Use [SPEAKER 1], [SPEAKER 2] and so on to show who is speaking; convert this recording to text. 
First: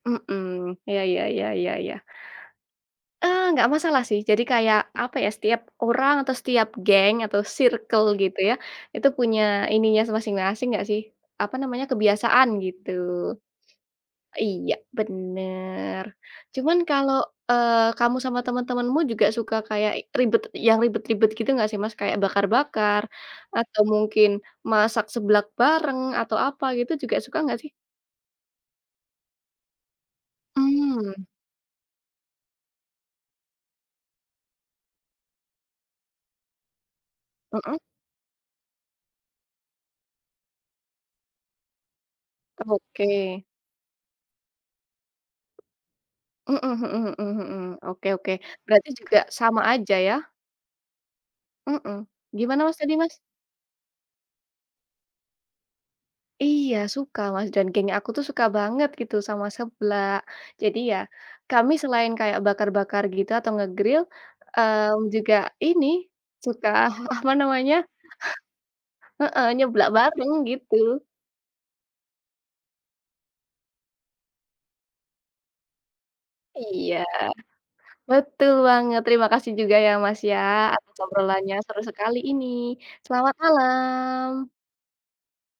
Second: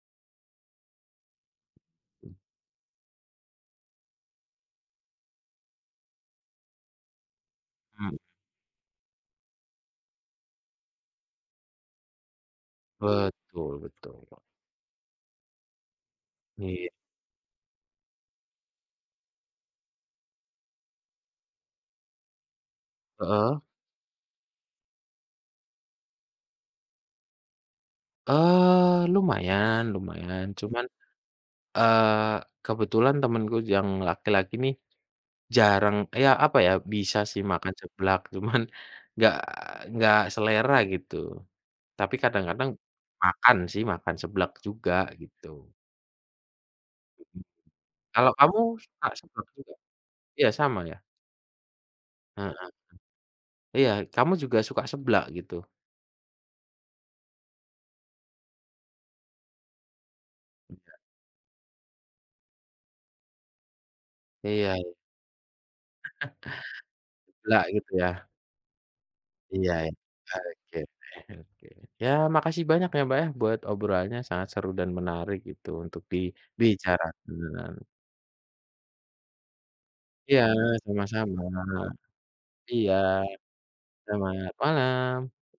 [SPEAKER 1] Mhm, iya iya iya iya iya ya, eee, nggak masalah sih. Jadi kayak, apa ya, setiap orang atau setiap geng atau sirkel
[SPEAKER 2] Mmm.
[SPEAKER 1] gitu ya, itu punya ininya masing-masing nggak sih, apa namanya, kebiasaan, gitu.
[SPEAKER 2] Betul, betul.
[SPEAKER 1] Iya, bener. Cuman
[SPEAKER 2] Iy
[SPEAKER 1] kalau, eee, kamu, sama temen-temenmu juga, suka kayak ribet yang ribet-ribet gitu gak sih, Mas? Kayak bakar-bakar
[SPEAKER 2] Heeh.
[SPEAKER 1] atau mungkin masak seblak bareng atau apa gitu, juga suka nggak, sih?
[SPEAKER 2] Eee, lumayan, lumayan, cuman,
[SPEAKER 1] Mmm.
[SPEAKER 2] eee, kebetulan temenku yang laki-laki nih, jarang ya, apa ya, bisa sih makan
[SPEAKER 1] Mhm.
[SPEAKER 2] seblak, cuman nggak nggak selera, gitu. Tapi kadang-kadang
[SPEAKER 1] Oke.
[SPEAKER 2] makan sih, makan seblak juga, gitu.
[SPEAKER 1] Mhm mhm mhm mhm mhm, oke
[SPEAKER 2] Kalau
[SPEAKER 1] oke,
[SPEAKER 2] kamu
[SPEAKER 1] berarti
[SPEAKER 2] suka
[SPEAKER 1] juga
[SPEAKER 2] seblak
[SPEAKER 1] sama
[SPEAKER 2] juga?
[SPEAKER 1] aja, ya.
[SPEAKER 2] Iya, sama ya.
[SPEAKER 1] Mhm,
[SPEAKER 2] Heeh.
[SPEAKER 1] gimana, Mas, tadi, Mas?
[SPEAKER 2] Iya, kamu juga suka seblak, gitu?
[SPEAKER 1] Iya. suka, Mas, dan geng aku tuh suka banget gitu sama seblak. Jadi
[SPEAKER 2] Iya.
[SPEAKER 1] ya, kami selain kayak bakar-bakar gitu atau nge-grill,
[SPEAKER 2] Iya, iya.
[SPEAKER 1] eee, juga ini suka, apa
[SPEAKER 2] Seblak
[SPEAKER 1] namanya
[SPEAKER 2] gitu, ya.
[SPEAKER 1] Heeh,
[SPEAKER 2] Iya,
[SPEAKER 1] nyeblak bareng, gitu.
[SPEAKER 2] oke. Oke oke. Ya, makasih banyak ya, Mbak, ya, buat obrolannya, sangat seru dan menarik gitu, untuk
[SPEAKER 1] Iya,
[SPEAKER 2] dibicarakan.
[SPEAKER 1] betul banget. Terima kasih juga ya, Mas, ya,
[SPEAKER 2] Ya,
[SPEAKER 1] atas
[SPEAKER 2] sama-sama.
[SPEAKER 1] obrolannya, seru sekali ini,
[SPEAKER 2] Iya,
[SPEAKER 1] selamat malam.
[SPEAKER 2] selamat malam.